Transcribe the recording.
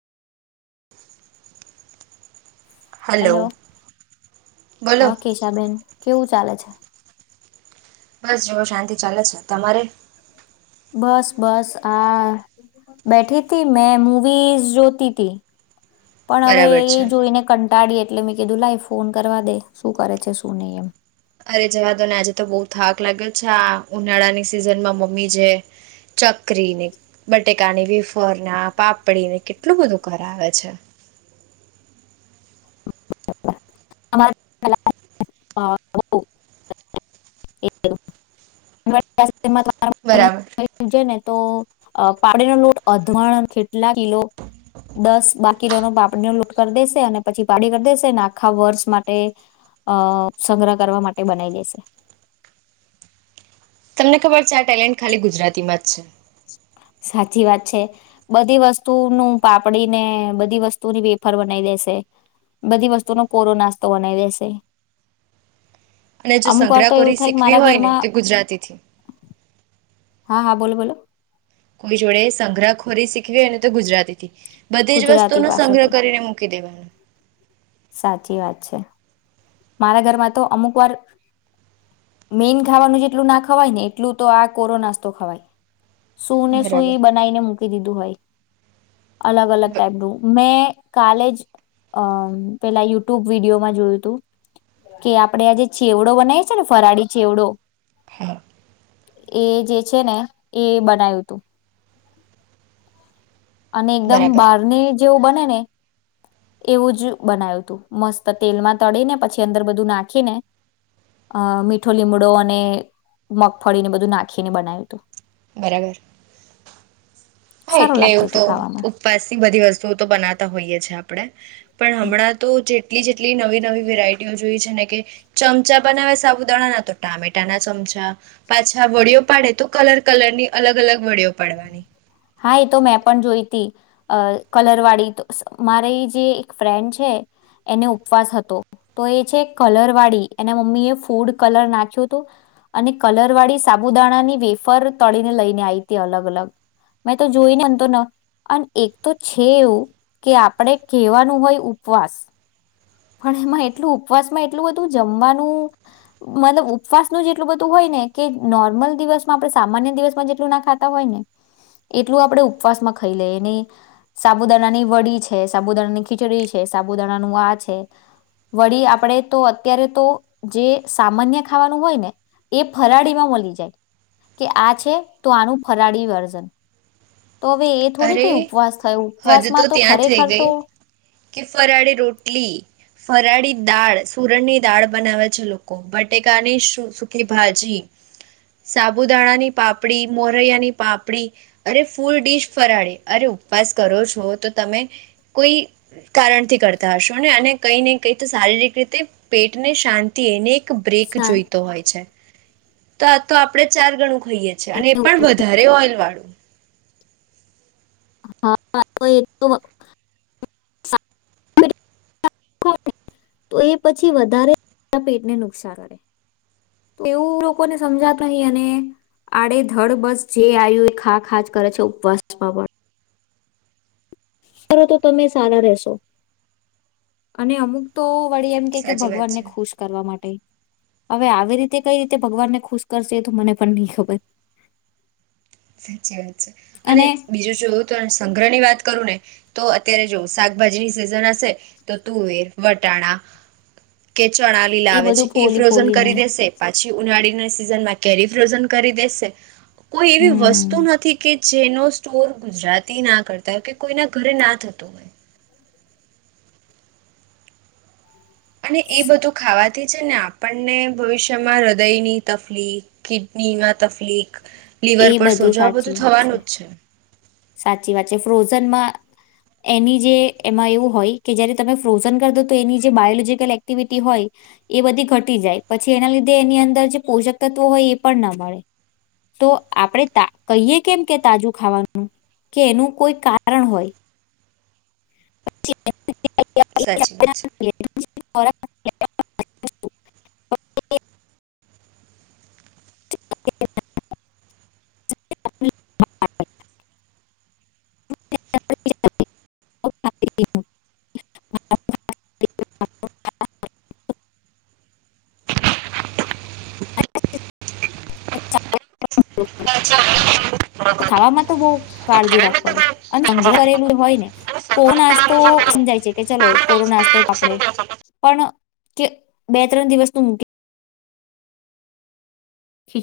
[inaudible] Hello બોલો હા કેશાબેન. કેવું ચાલે છે? બસ જુઓ શાંતિ ચાલે છે તમારે બસ બસ આ બેઠીથી મેં મુવીઝ જોતી તી. પણ હવે બરાબર એ છે જોઈને કં કટાડીએ એટલે મેં કીધું લાઈ ફોન કરવા દે શું કરે છે શું નહી એમ. અરે જવા દો ને આજે તો બહુ થાક લાગ્યો છે આ ઉનાળા ની સિઝન માં મમ્મી જે ચાકરીને બટ ટેકાની વેફરને પાપડીને કેટલું બધું કરાવે છે. [unintelligible] [unintelligible] તો બરાબર પાપડી નો લૂટ અધવાણ કેટલા કિલો દસ બાર કિલોનો પાપડી નો લૂટ કરી દેશે અને પછી પાપડી કરી દેશે નાખ આખા વર્ષ માટે અ સંગ્રહ કરવા માટે બનાવી લેશે. તમને ખબર છે આ ટેલેન્ટ ખાલી ગુજરાતીમાં જ છે. સાચી વાત છે બધી વસ્તુ નું પાપડીને બધી વસ્તુની પેફર બનાવી દેશે બધી વસ્તુનો કોરો નાસ્તો બનાવી દેશે. અને જો અમુક વાર તો એવું સંગ્રહખોરી થાય કે શીખવી મારા હોય ને તે ઘરમાં ગુજરાતીથી. હા હા બોલો બોલો. કોઈ જોડે સંગ્રહખોરી શીખવીને તો ગુજરાતી થી. બધી જ ગુજરાતી વસ્તુનો સંગ્રહ પાસેથી કરીને મૂકી દેવા. સાચી વાત છે મારા ઘરમાં તો અમુક વાર મેન ખાવાનું જેટલું ના ખવાય ને એટલું તો આ કોરોનાસ તો ખવાય. સુું ને બરાબર સુઈ બનાવીને મૂકી દીધું હોય. અલગ અલગ બ- ટાઈપનું મેં કલેજ અમ્મ પેલા યુટ્યુબ વિડીયોમાં જોયું તું કે આપડે આજે છેવડો બનાવી છે ને ફરાળી ચેવડો હમ્મ. એ જે છે ને એ બનાય્યું તું. અને એકદમ બરાબર બહારને જેવું બને ને એવું જ બનાવ્યું તું મસ્ત તેલમાં તળીને પછી અંદર બધું નાખીને અ મીઠો લીમડો અને મગફળીને બધું નાખીને બનાવ્યું તું. બરાબર. હ! સારું એટલે એવું લાગતું હતું તો ખાવામાં ઉપવાસ થી બધી વસ્તુઓ તો બનાવતા હોઈય છે. આપડે પણ હમણાં તો જે એટલી જેટલી નવી નવી વેરાયટીઓ જોઈ છે ને કે, ચમચા બનાવે સાબુદાણાના તો, ટામેટાના ચમચા પાછા, વડીઓ પાડે તો કલર કલરની અલગ અલગ વડીઓ પાડવાની. હા એ તો મેં પણ જોઈતી કલરવાળી, મારી જે એક ફ્રેન્ડ છે એને ઉપવાસ હતો. તો એ છે કલરવાળી એના મમ્મી એ ફૂડ કલર નાખ્યો હતો અને કલરવાળી સાબુદાણા ની વેફર તળીને લઈને આવી હતી અલગ અલગ. મેં તો જોઈને એમ તો, ન અને એક તો છે એવું કે, આપણે કહેવાનું હોય ઉપવાસ પણ એમાં એટલું ઉપવાસમાં એટલું બધું જમવાનું મતલબ ઉપવાસનું જ એટલું બધું હોય ને કે, નોર્મલ દિવસમાં આપણે સામાન્ય દિવસમાં જેટલું ના ખાતા હોય ને એટલું આપણે ઉપવાસમાં ખાઈ લઈએ એની સાબુદાણાની વડી છે, સાબુદાણા ની ખીચડી છે, સાબુદાણાનું આ છે વળી, આપણે તો અત્યારે તો જે સામાન્ય ખાવાનું હોય ને, એ ફરાળીમાં મળી જાય કે આ છે તો આનું ફરાળી વર્જન અરે હદ તો ત્યાં થઈ ખરેખર ગઈ તો કે ફરાળી રોટલી. ફરાળી દાળ, સુરણની દાળ બનાવે છે. લોકો બટેકાની સુખી ભાજી, સાબુદાણાની પાપડી, મોરૈયાની પાપડી અરે ફૂલ ડીશ ફરાળી અરે ઉપવાસ કરો છો, તો તમે કોઈ કારણથી કરતા હશો ને? અને કઈ ને કઈ તો શારીરિક રીતે પેટને શાંતિ એને બ્રેક સા જોઈતો હોય છે. તો આ તો આપડે ચારગણુ ખાઈએ છીએ, અને એ પણ વધારે ઓઇલ વાળું. હા હા તો એ તો [unintelligible] પછી વધારે પેટને નુકસાન કરે એવું લોકોને સમજાતુ નહી, અને આડેધડ બસ જે આવ્યું એ ખા ખા જ કરે છે ઉપવાસ માં પણ. કરો તો તમે સારા રેશો [unintelligible] અને અમુક તો વળી એમ કે, કે સાચી વાત ભગવાન ને છે ખુશ કરવા માટે. હવે આવી રીતે કઈ રીતે ભગવાનને ખુશ કરશે, એ તો મને પણ નહી ખબર. સાચી વાત છે, અને બીજું જોવું તો સંગ્રહ ની વાત કરું ને તો, અત્યારે જો શાકભાજીની સિઝન હશે તો તુવેર, વટાણા કે ચણા લીલા એ લાવે છે, બધું એ ફોલી ફ્રોઝન ફોલીને કરી દેશે. પછી, ઉનાળીના સિઝનમાં કેરી ફ્રોઝન કરી દેશે. કોઈ‌ એવી હમ વસ્તુ નથી કે જેનો સ્ટોર ગુજરાતી ના કરતા હોય કે, કોઈના ઘરે ના થતો હોય. અને એ બધું ખાવાથી છે ને, આપણને ભવિષ્યમાં હૃદયની તકલીફ, કિડનીમાં તકલીફ એ લીવર પર સોજા આ સાચી બધું વાત થવાનું જ છે. સાચી વાત છે. ફ્રોઝનમાં એની જે એમાં એવું હોય કે જયારે તમે ફ્રોઝન કર દો, તો એની જે બાયોલોજીકલ એક્ટિવિટી હોય, એ બધી ઘટી જાય પછી, એના લીધે એની અંદર જે પોષક તત્વો હોય, એ પણ ન મળે તો આપણે કહીએ કેમ કે તાજું ખાવાનું કે એનું કોઈ કારણ હોય. પછી સાચી વાત છે. [unintelligible] [inaudible] [inaudible] [inaudible] છે [unintelligible] ખાવામાં તો બહુ કાળજી રાખ પડે. અને સંગ્રહ કરલું હોય ને, કોણ સંગ્રહ આજ તો કરવાનું સમજાય છે કે ચલો કોરો નાસ્તો આપણેે જે પણ કે બે ત્રણ દિવસું મૂકી